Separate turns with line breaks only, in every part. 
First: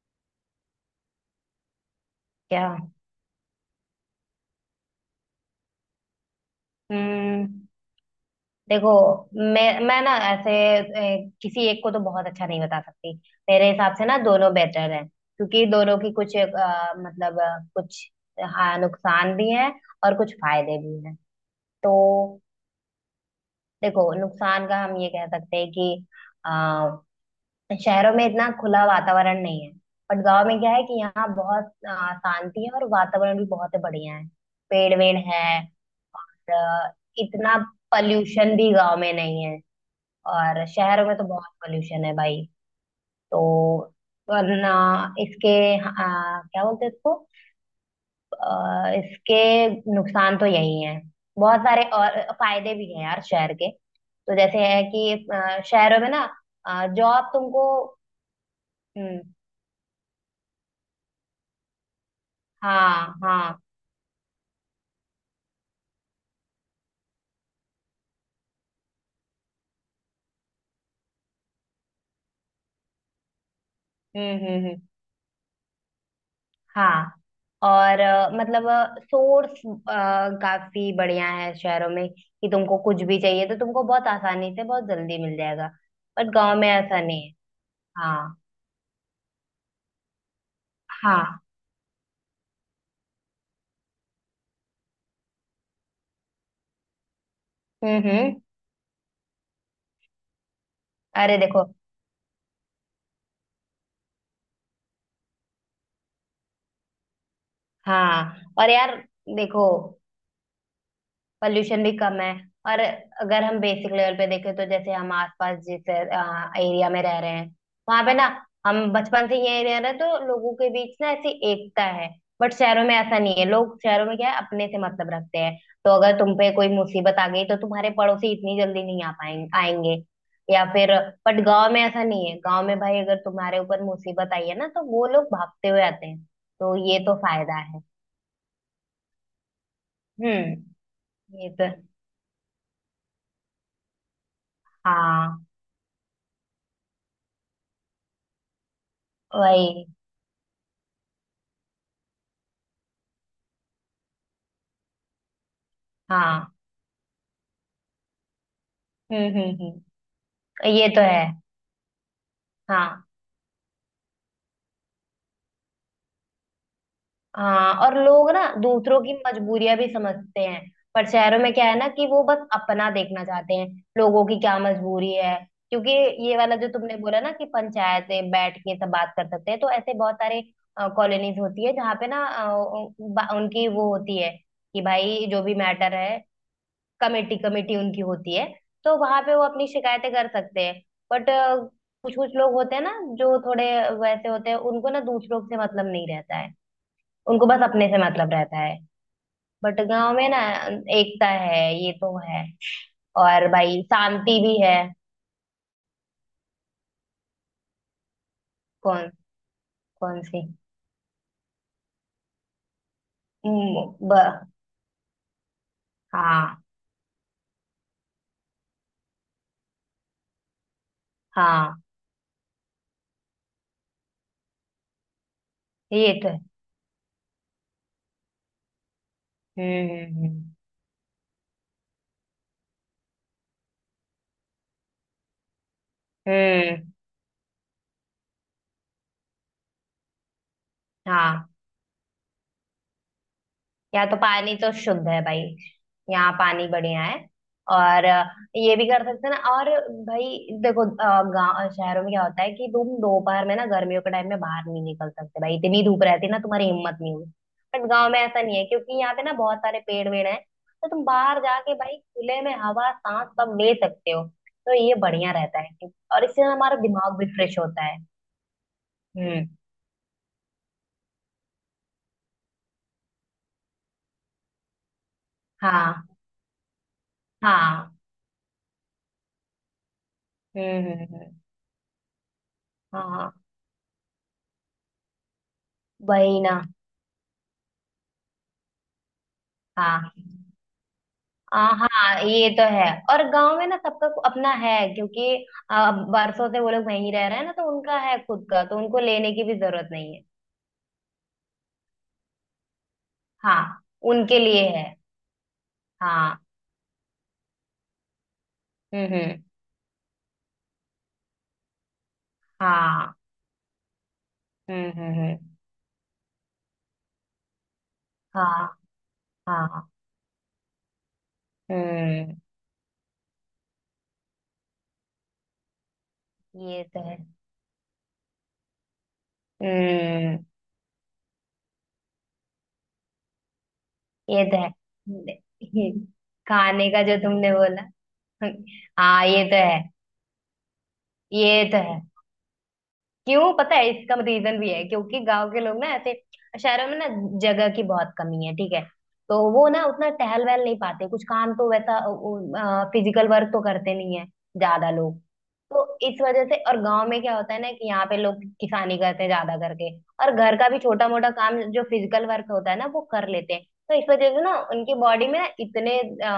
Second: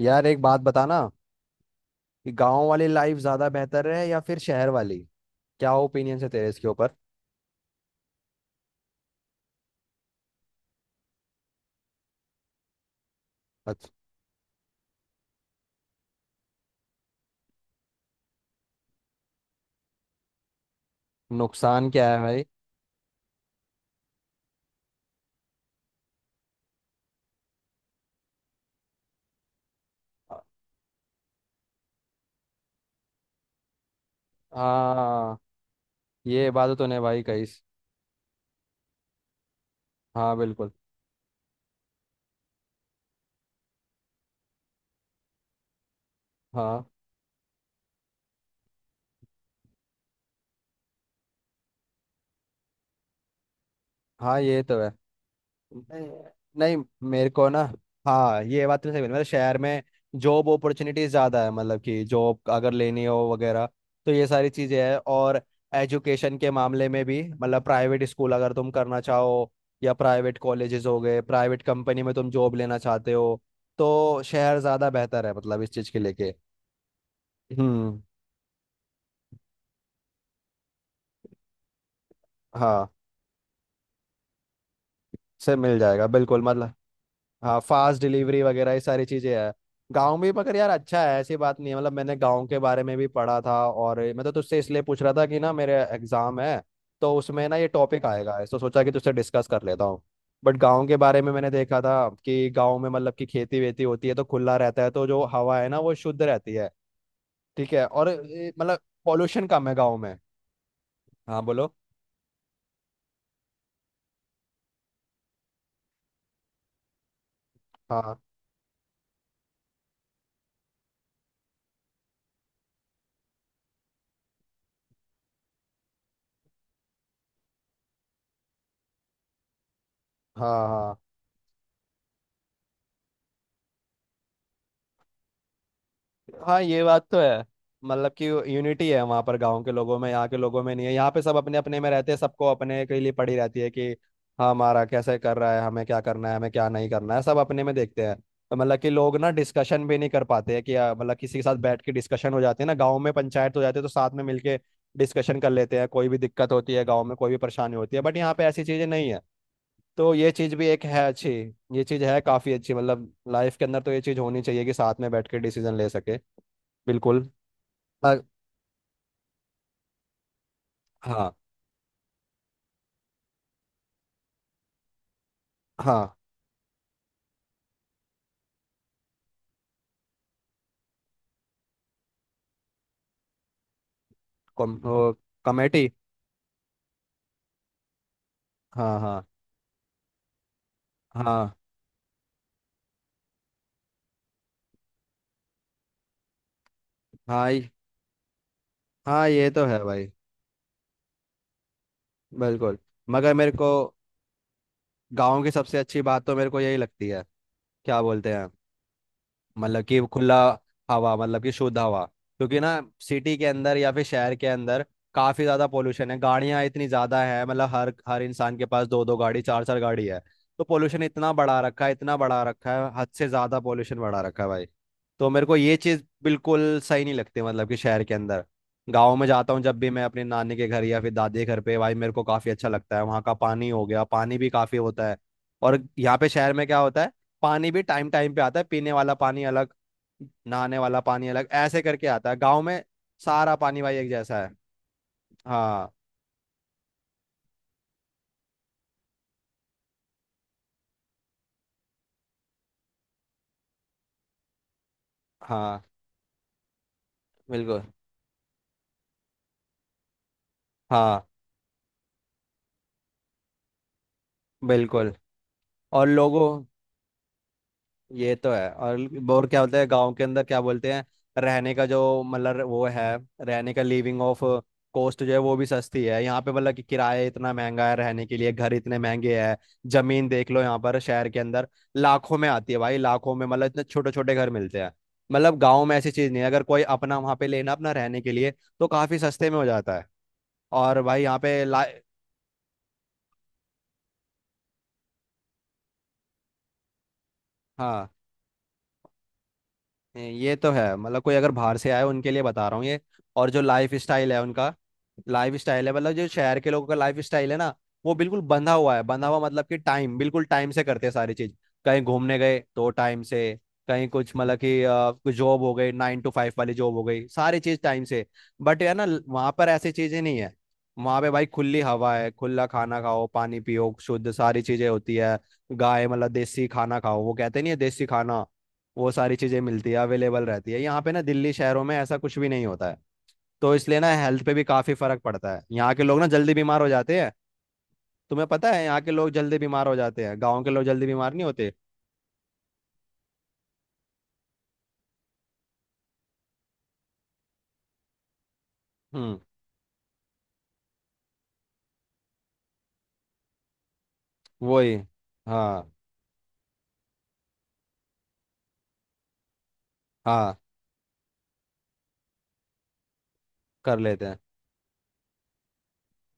यार एक बात बताना कि गांव
क्या?
वाली लाइफ ज्यादा बेहतर है या फिर शहर वाली। क्या ओपिनियन है तेरे इसके ऊपर?
हम्म। देखो, मैं ना ऐसे किसी एक को तो बहुत अच्छा नहीं बता सकती। मेरे
अच्छा।
हिसाब से ना दोनों बेटर हैं, क्योंकि दोनों की कुछ मतलब कुछ हाँ नुकसान भी हैं और कुछ फायदे भी हैं।
नुकसान
तो
क्या है भाई?
देखो, नुकसान का हम ये कह सकते हैं कि अ, शहरों में इतना खुला वातावरण नहीं है। बट गांव में क्या है कि यहाँ बहुत शांति है और वातावरण भी बहुत बढ़िया है। पेड़ वेड़
हाँ,
है।
ये बात तो
अ,
तूने भाई कही।
इतना पॉल्यूशन भी गांव में नहीं है।
हाँ
और
बिल्कुल।
शहर में तो बहुत पॉल्यूशन है भाई। तो वरना इसके अ, क्या
हाँ
बोलते हैं इसको इसके नुकसान तो यही है। बहुत सारे और फायदे भी हैं यार शहर के, तो
हाँ,
जैसे
ये तो
है
है।
कि शहरों
नहीं
में ना
नहीं, मेरे
जॉब
को ना,
तुमको।
हाँ ये बात तो सही बोली, मतलब
हम्म।
शहर में जॉब अपॉर्चुनिटीज ज़्यादा है, मतलब कि जॉब अगर लेनी
हाँ।
हो
हाँ।
वगैरह तो ये सारी चीज़ें हैं। और एजुकेशन के मामले में भी, मतलब प्राइवेट स्कूल अगर तुम करना चाहो या प्राइवेट कॉलेजेस हो गए, प्राइवेट कंपनी में तुम जॉब लेना चाहते हो तो शहर
हम्म।
ज़्यादा बेहतर है, मतलब इस चीज़ के लेके।
हाँ।
हम्म।
और मतलब सोर्स काफी बढ़िया है शहरों में कि तुमको
हाँ,
कुछ भी चाहिए तो तुमको बहुत आसानी से बहुत जल्दी मिल
से
जाएगा।
मिल जाएगा
बट
बिल्कुल,
गांव में
मतलब,
ऐसा नहीं है।
हाँ फास्ट
हाँ।
डिलीवरी वगैरह, ये सारी चीजें है गांव में। मगर यार अच्छा है, ऐसी
हाँ।
बात नहीं है, मतलब मैंने गांव के बारे में भी पढ़ा था, और मैं तो तुझसे इसलिए पूछ रहा था कि ना, मेरे एग्जाम है तो उसमें ना ये टॉपिक आएगा
हम्म।
तो सोचा कि तुझसे डिस्कस कर लेता हूँ। बट गांव के बारे में
अरे
मैंने
देखो,
देखा था कि गांव में, मतलब कि खेती वेती होती है तो खुला रहता है, तो जो हवा है ना वो शुद्ध रहती है। ठीक है और
हाँ और
मतलब
यार
पॉल्यूशन
देखो,
कम है गाँव में। हाँ बोलो।
पॉल्यूशन भी कम है। और अगर हम बेसिक लेवल पे देखें तो जैसे हम आसपास जिस एरिया में रह रहे हैं, वहां
हाँ
पे ना हम बचपन से ये रह रहे हैं तो लोगों के बीच ना ऐसी एकता है। बट शहरों में ऐसा नहीं है, लोग शहरों में क्या है अपने से मतलब रखते हैं। तो अगर तुम पे कोई मुसीबत आ गई तो तुम्हारे पड़ोसी इतनी जल्दी नहीं आ पाएंगे, आएंगे या
हाँ।
फिर।
हाँ
बट गांव में ऐसा नहीं है, गांव में भाई अगर तुम्हारे ऊपर मुसीबत आई है ना तो वो लोग भागते हुए आते हैं।
हाँ,
तो
ये
ये
बात
तो
तो है।
फायदा है।
मतलब कि यूनिटी है वहाँ पर गांव के लोगों में, यहाँ के लोगों में
हम्म।
नहीं है, यहाँ पे सब
ये
अपने
तो।
अपने में रहते हैं, सबको अपने के लिए पड़ी रहती है कि हाँ, हमारा कैसे कर
हाँ
रहा है, हमें क्या करना है, हमें क्या नहीं करना है, सब अपने में देखते हैं। तो मतलब कि लोग ना डिस्कशन
वही।
भी नहीं कर पाते हैं कि मतलब किसी के साथ बैठ के डिस्कशन हो जाते हैं ना, गाँव में पंचायत हो जाती है तो साथ में मिलके डिस्कशन कर लेते हैं, कोई भी दिक्कत
हाँ।
होती है गाँव में, कोई भी परेशानी होती है। बट यहाँ पे ऐसी चीज़ें नहीं है।
हम्म।
तो ये चीज़ भी एक
ये तो
है
है।
अच्छी। ये चीज़ है काफ़ी अच्छी,
हाँ।
मतलब लाइफ के अंदर तो ये चीज़ होनी चाहिए कि साथ में बैठ के डिसीजन ले सके। बिल्कुल।
हाँ और
अ-
लोग ना दूसरों की मजबूरियां भी समझते हैं। पर
हाँ।
शहरों में क्या है ना कि वो बस अपना देखना चाहते हैं। लोगों की क्या मजबूरी है, क्योंकि
हाँ
ये वाला जो तुमने बोला ना कि पंचायतें बैठ के सब बात कर सकते हैं तो ऐसे बहुत सारे कॉलोनीज होती है जहाँ पे ना उनकी वो होती है
कम,
कि
वो,
भाई जो भी
कमेटी।
मैटर है, कमेटी कमेटी उनकी होती है तो
हाँ
वहां
हाँ।
पे वो अपनी शिकायतें कर सकते हैं। बट
हाँ
कुछ कुछ लोग होते हैं ना जो थोड़े वैसे होते हैं, उनको ना दूसरों से मतलब नहीं रहता है। उनको
हाँ
बस अपने से मतलब रहता है।
हाँ, ये तो
बट
है भाई।
गांव में ना एकता है। ये तो है।
बिल्कुल। मगर
और
मेरे को
भाई शांति भी है।
गांव की सबसे अच्छी बात तो मेरे को यही लगती है, क्या बोलते हैं,
कौन?
मतलब कि
कौन
खुला
सी?
हवा, मतलब कि शुद्ध हवा। क्योंकि ना सिटी के अंदर
हम्म,
या फिर
ब,
शहर के अंदर काफी ज्यादा पोल्यूशन है,
हाँ।
गाड़ियां इतनी ज्यादा है, मतलब हर हर इंसान के पास दो दो गाड़ी, चार चार गाड़ी है, तो पोल्यूशन इतना बढ़ा
हाँ
रखा है, इतना बढ़ा रखा है, हद से ज्यादा पोल्यूशन बढ़ा रखा है भाई। तो मेरे को ये चीज
ये तो है।
बिल्कुल सही नहीं लगती, मतलब कि शहर के अंदर। गाँव में जाता हूँ जब भी मैं,
हम्म
अपने
हम्म
नानी के घर या फिर दादी के घर पे, भाई मेरे को काफी अच्छा लगता है, वहाँ का पानी हो गया, पानी भी काफी होता है। और यहाँ पे
हम्म।
शहर में क्या होता है, पानी भी टाइम टाइम पे आता है, पीने वाला पानी अलग, नहाने वाला पानी अलग,
हाँ।
ऐसे करके आता है। गांव में सारा पानी भाई
यहाँ
एक
तो
जैसा है।
पानी तो शुद्ध है भाई।
हाँ।
यहाँ पानी बढ़िया है। और ये भी कर सकते हैं ना। और भाई देखो गाँव शहरों में क्या होता है कि तुम दोपहर में ना गर्मियों के टाइम में बाहर नहीं निकल सकते भाई,
हाँ
इतनी धूप रहती है ना, तुम्हारी हिम्मत नहीं होगी।
बिल्कुल।
बट गाँव में ऐसा नहीं है क्योंकि यहाँ पे ना बहुत सारे पेड़ वेड़ हैं तो तुम
हाँ
बाहर जाके भाई खुले में हवा सांस सब ले सकते हो। तो ये
बिल्कुल।
बढ़िया रहता है।
और
और इससे ना
लोगों,
हमारा दिमाग भी फ्रेश होता है।
ये तो है। और
हम्म।
क्या बोलते हैं गांव के अंदर, क्या बोलते हैं, रहने का जो मतलब वो है, रहने का लिविंग ऑफ कॉस्ट जो है वो भी सस्ती
हाँ।
है। यहाँ पे मतलब कि किराया इतना महंगा है,
हाँ।
रहने के लिए घर इतने महंगे हैं, जमीन देख लो यहाँ
हम्म
पर
हम्म
शहर के
हम्म,
अंदर लाखों में आती है भाई, लाखों
हाँ।
में, मतलब इतने छोटे छोटे घर मिलते हैं। मतलब गाँव में ऐसी चीज
वही
नहीं है,
ना।
अगर कोई अपना वहाँ पे लेना अपना रहने के लिए, तो काफी सस्ते में हो जाता है।
हाँ।
और भाई यहाँ
आ,
पे ला
हाँ ये तो है। और गांव में ना सबका अपना है क्योंकि आ, बरसों से वो लोग वहीं रह रहे हैं ना तो उनका
हाँ,
है खुद का, तो उनको लेने की भी जरूरत नहीं है।
ये तो है, मतलब कोई अगर बाहर से आए उनके लिए बता रहा हूँ ये। और जो
हाँ।
लाइफ स्टाइल
उनके
है
लिए
उनका,
है।
लाइफ स्टाइल है, मतलब जो
हाँ।
शहर के लोगों का लाइफ स्टाइल है ना, वो बिल्कुल बंधा हुआ है, बंधा हुआ
हम्म।
मतलब कि टाइम, बिल्कुल टाइम से करते हैं सारी चीज, कहीं घूमने गए तो
हाँ।
टाइम से, कहीं कुछ, मतलब कि
हम्म हम्म
कुछ
हम्म,
जॉब हो गई 9 to 5 वाली जॉब हो गई, सारी चीज टाइम से।
हाँ।
बट यार ना वहां पर
हाँ।
ऐसी चीजें नहीं है, वहां पे भाई खुली हवा है,
हम्म।
खुला खाना खाओ, पानी पियो शुद्ध, सारी चीजें होती है। गाय, मतलब देसी
ये
खाना
तो है।
खाओ, वो कहते नहीं है देसी खाना, वो सारी चीजें मिलती है, अवेलेबल
हम्म।
रहती है। यहाँ पे ना दिल्ली शहरों में ऐसा कुछ भी नहीं होता है। तो इसलिए ना हेल्थ
ये
पे
तो
भी काफी फर्क पड़ता है,
है।
यहाँ के लोग ना जल्दी बीमार हो
खाने का जो
जाते हैं।
तुमने बोला।
तुम्हें पता है यहाँ के
हाँ
लोग
ये तो
जल्दी
है।
बीमार हो जाते हैं, गाँव के लोग जल्दी बीमार नहीं
ये
होते।
तो है। क्यों पता है, इसका रीजन भी है क्योंकि गांव के लोग ना ऐसे, शहरों में ना जगह की बहुत कमी है, ठीक है।
हम्म।
तो वो ना उतना टहल वहल नहीं पाते, कुछ काम तो वैसा फिजिकल वर्क तो करते नहीं है ज्यादा
वही।
लोग।
हाँ
तो इस वजह से। और गांव में क्या होता है ना कि यहाँ पे लोग किसानी करते हैं ज्यादा करके और घर
हाँ,
का भी छोटा मोटा काम जो फिजिकल वर्क होता है ना वो कर लेते हैं, तो
कर
इस
लेते
वजह
हैं।
से ना उनकी बॉडी में ना इतने अ,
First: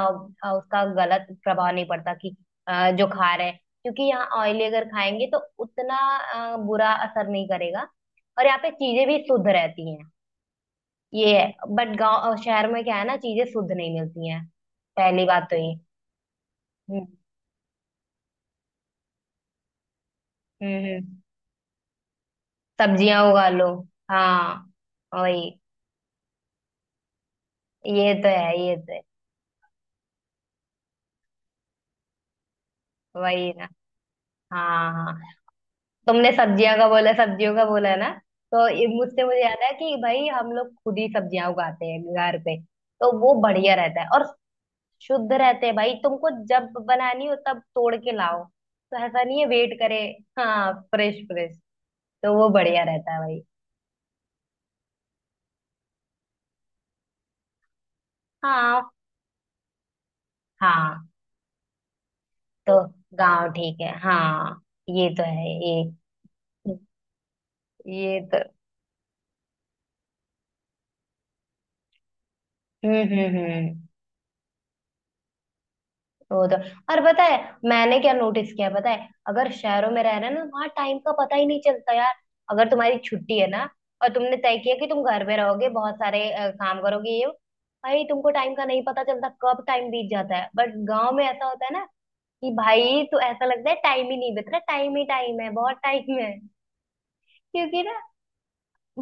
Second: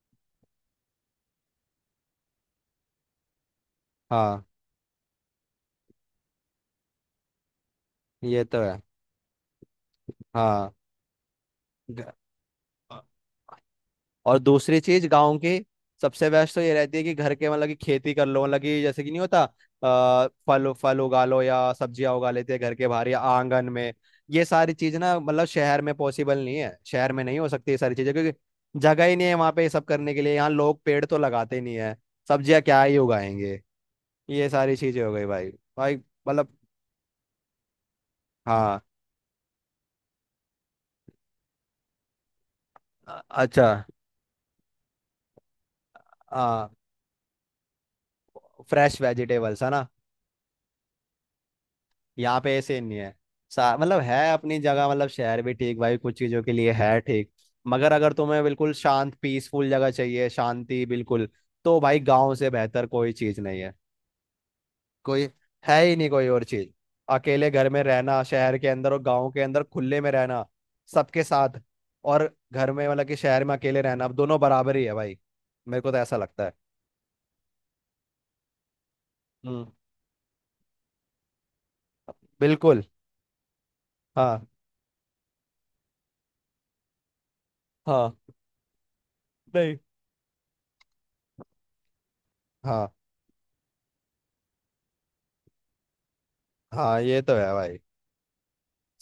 अ, उसका गलत प्रभाव नहीं पड़ता कि जो खा रहे हैं क्योंकि यहाँ
हाँ
ऑयली अगर खाएंगे तो उतना बुरा असर नहीं करेगा।
ये
और यहाँ
तो
पे
है।
चीजें भी शुद्ध रहती हैं।
हाँ
ये है। बट
ग-
गांव शहर में क्या है ना, चीजें शुद्ध नहीं मिलती
और
हैं।
दूसरी चीज
पहली
गाँव
बात तो
की
ये।
सबसे बेस्ट तो ये रहती है
हम्म
कि घर के, मतलब कि खेती कर लो, मतलब कि जैसे कि नहीं होता, आ, फल
हम्म
फल
हम्म।
उगा लो या सब्जियां उगा लेते हैं घर के बाहर या
सब्जियां उगा
आंगन
लो।
में। ये
हाँ
सारी चीज ना
वही।
मतलब शहर में पॉसिबल नहीं है, शहर में नहीं हो सकती ये सारी चीजें,
ये तो
क्योंकि
है, ये तो है।
जगह ही नहीं है वहां पे ये सब करने के लिए। यहाँ लोग पेड़ तो लगाते नहीं है, सब्जियां क्या ही
वही
उगाएंगे।
ना।
ये सारी
हाँ।
चीजें हो
हाँ
गई भाई। भाई
तुमने
मतलब,
सब्जियां का बोला सब्जियों का बोला ना, तो
हाँ।
ये मुझसे मुझे याद है कि भाई हम लोग खुद ही सब्जियां उगाते हैं घर पे। तो वो
अच्छा।
बढ़िया रहता है। और शुद्ध रहते हैं भाई, तुमको
हाँ,
जब बनानी हो तब तोड़ के लाओ,
फ्रेश
तो ऐसा नहीं है
वेजिटेबल्स है
वेट
ना।
करे। हाँ फ्रेश फ्रेश। तो
यहाँ
वो
पे ऐसे
बढ़िया
नहीं
रहता
है।
है भाई।
सा- मतलब है अपनी जगह, मतलब शहर भी ठीक भाई कुछ चीजों के लिए है, ठीक, मगर अगर तुम्हें बिल्कुल
हाँ।
शांत पीसफुल जगह चाहिए, शांति
हाँ
बिल्कुल, तो भाई गांव से
तो
बेहतर कोई चीज
गाँव
नहीं है।
ठीक है हाँ। ये तो
कोई
है ये।
है ही नहीं कोई और चीज। अकेले घर में
ये
रहना
तो।
शहर के अंदर, और गांव के अंदर खुले में रहना सबके साथ, और घर में मतलब कि शहर में अकेले
हम्म।
रहना, अब दोनों बराबर ही है भाई। मेरे को तो ऐसा लगता
वो
है।
तो। और पता है मैंने क्या नोटिस किया है, पता है अगर
हम्म।
शहरों में रह रहे हैं ना वहां टाइम का पता ही नहीं चलता यार। अगर
बिल्कुल।
तुम्हारी छुट्टी है ना और तुमने
हाँ
तय किया कि तुम घर पे रहोगे, बहुत सारे काम करोगे ये वो, भाई
हाँ।
तुमको टाइम का नहीं पता चलता, कब
नहीं
टाइम बीत जाता है। बट गांव में ऐसा होता है ना कि
हाँ।
भाई तो ऐसा लगता है टाइम ही नहीं बीत रहा, टाइम ही टाइम है, बहुत टाइम है।
हाँ ये तो है भाई।
क्योंकि ना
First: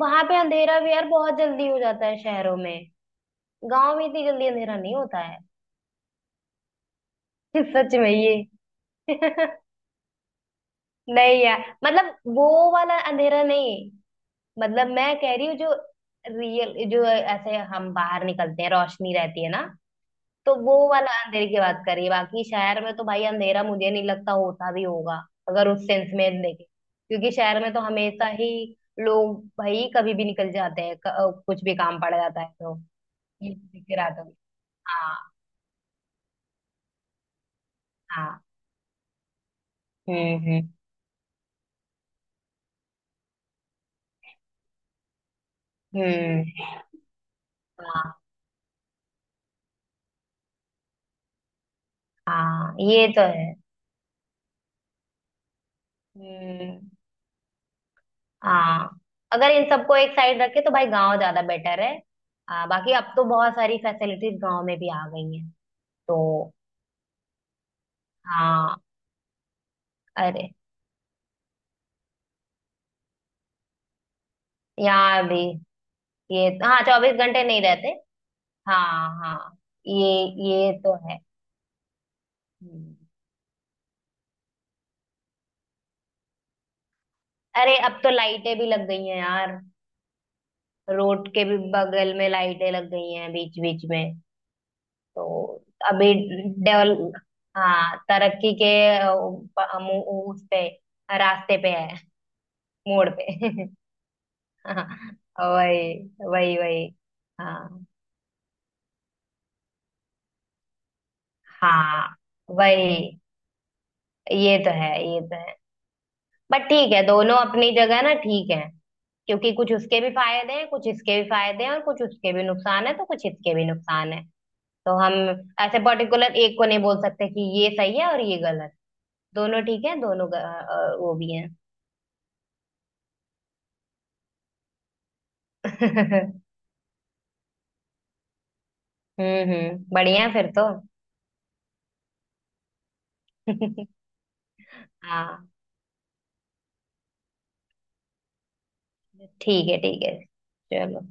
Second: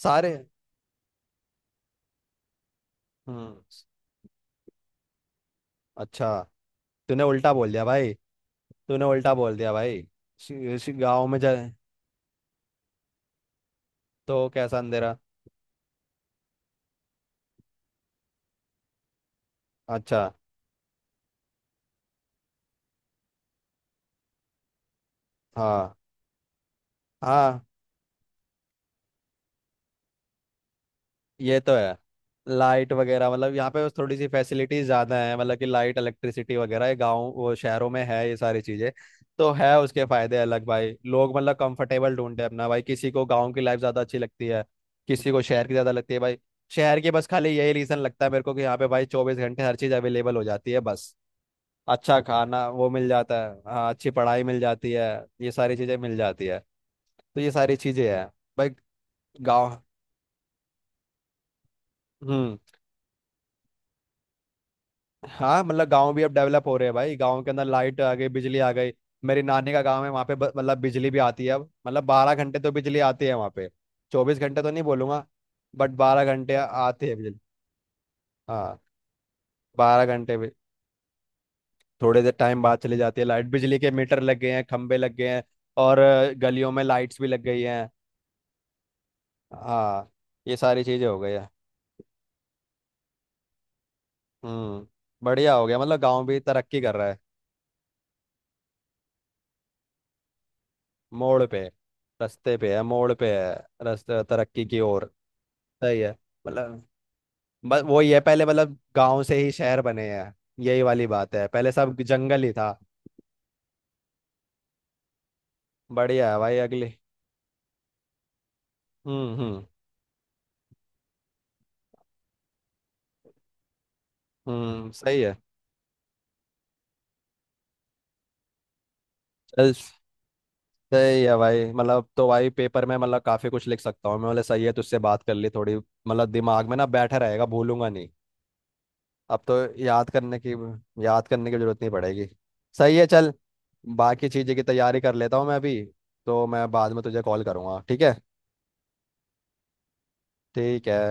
वहां
सारे,
पे अंधेरा भी यार बहुत जल्दी हो जाता है शहरों में,
हम्म।
गांव में इतनी जल्दी अंधेरा नहीं होता है।
अच्छा, तूने उल्टा बोल दिया
सच में
भाई,
ये।
तूने उल्टा बोल दिया भाई। सी- सी- गाँव में
नहीं
जा,
यार मतलब वो वाला अंधेरा नहीं,
तो कैसा
मतलब मैं
अंधेरा?
कह रही हूँ जो रियल, जो ऐसे हम बाहर निकलते हैं रोशनी रहती है ना,
अच्छा।
तो वो वाला अंधेरे की बात कर रही है। बाकी शहर में तो भाई अंधेरा मुझे नहीं लगता, होता भी होगा अगर उस
हाँ।
सेंस में देखें, क्योंकि शहर
हाँ
में तो हमेशा ही लोग भाई कभी भी निकल जाते हैं,
ये
कुछ
तो
भी
है।
काम पड़ जाता है तो।
लाइट वगैरह,
ये
मतलब यहाँ पे
दिख रहा
थोड़ी सी
था।
फैसिलिटीज ज़्यादा
हाँ।
है, मतलब कि लाइट इलेक्ट्रिसिटी वगैरह, ये गाँव वो शहरों में है ये
हाँ।
सारी चीज़ें तो है। उसके फायदे
हम्म
अलग,
हम्म
भाई लोग मतलब कंफर्टेबल ढूंढते हैं अपना, भाई किसी को गाँव की लाइफ ज़्यादा अच्छी लगती है, किसी को शहर की ज़्यादा लगती है भाई।
हम्म।
शहर की बस खाली यही रीज़न
हाँ।
लगता है मेरे को कि यहाँ पे भाई 24 घंटे हर चीज़ अवेलेबल हो जाती है बस। अच्छा खाना
हाँ
वो
ये
मिल
तो
जाता
है।
है, हाँ अच्छी पढ़ाई मिल जाती है, ये सारी चीजें मिल जाती है,
हम्म।
तो ये सारी चीजें हैं भाई।
हाँ अगर इन
गांव।
सबको एक साइड रखे तो भाई गांव ज्यादा बेटर है।
हम्म।
आ, बाकी अब तो बहुत सारी फैसिलिटीज गांव में भी आ गई हैं।
हाँ, मतलब गांव
तो
भी अब डेवलप हो रहे हैं भाई, गांव के अंदर लाइट आ गई, बिजली आ
हाँ।
गई। मेरी नानी का गांव है वहाँ पे
अरे
मतलब बिजली भी आती है अब, मतलब 12 घंटे तो बिजली आती है वहाँ पे, 24 घंटे तो नहीं
यहाँ
बोलूंगा,
भी।
बट बारह
ये
घंटे
हाँ
आती
चौबीस
है बिजली।
घंटे नहीं रहते।
हाँ।
हाँ। हाँ
बारह
ये।
घंटे भी
ये तो है।
थोड़े देर टाइम बाद चली
हम्म।
जाती है लाइट। बिजली के मीटर लग गए हैं, खंबे लग गए हैं, और गलियों में लाइट्स भी लग गई
अरे
हैं।
अब तो लाइटें भी लग गई हैं यार।
हाँ, ये सारी चीजें हो
रोड
गई
के
है।
भी बगल में लाइटें लग गई हैं बीच बीच में।
हम्म।
तो
बढ़िया हो गया, मतलब
अभी
गांव भी तरक्की कर
डेवल
रहा है।
हाँ तरक्की के अ, प- अ, मु- उस पे,
मोड़
रास्ते
पे,
पे है,
रास्ते पे है,
मोड़
मोड़ पे है,
पे।
रास्ते तरक्की की ओर।
वही
सही है,
वही
मतलब
वही।
बस
हाँ।
वही है, पहले मतलब गांव से ही शहर बने हैं, यही वाली बात है, पहले सब
हाँ
जंगल ही था।
वही। ये तो है, ये तो है।
बढ़िया है भाई
बट
अगले।
ठीक है दोनों अपनी जगह ना, ठीक है।
हम्म
क्योंकि
हम्म
कुछ उसके भी फायदे हैं, कुछ इसके भी फायदे हैं, और कुछ उसके भी नुकसान है, तो कुछ इसके भी नुकसान है।
हम्म।
तो हम
सही है
ऐसे पर्टिकुलर एक को नहीं बोल सकते कि ये सही है और ये गलत। दोनों
चल।
ठीक है, दोनों वो
सही
भी
है
हैं।
भाई, मतलब तो भाई पेपर में मतलब काफी कुछ लिख सकता हूँ मैं, बोले सही है, तुझसे बात कर ली थोड़ी, मतलब दिमाग में ना बैठा रहेगा, भूलूंगा नहीं। अब तो याद
बढ़िया
करने
फिर
की,
तो।
याद करने की जरूरत नहीं पड़ेगी। सही है चल, बाकी चीज़ें की तैयारी कर लेता हूँ
हाँ
मैं अभी, तो मैं बाद में तुझे कॉल करूँगा, ठीक है?
ठीक है, ठीक है।
ठीक है।
चलो।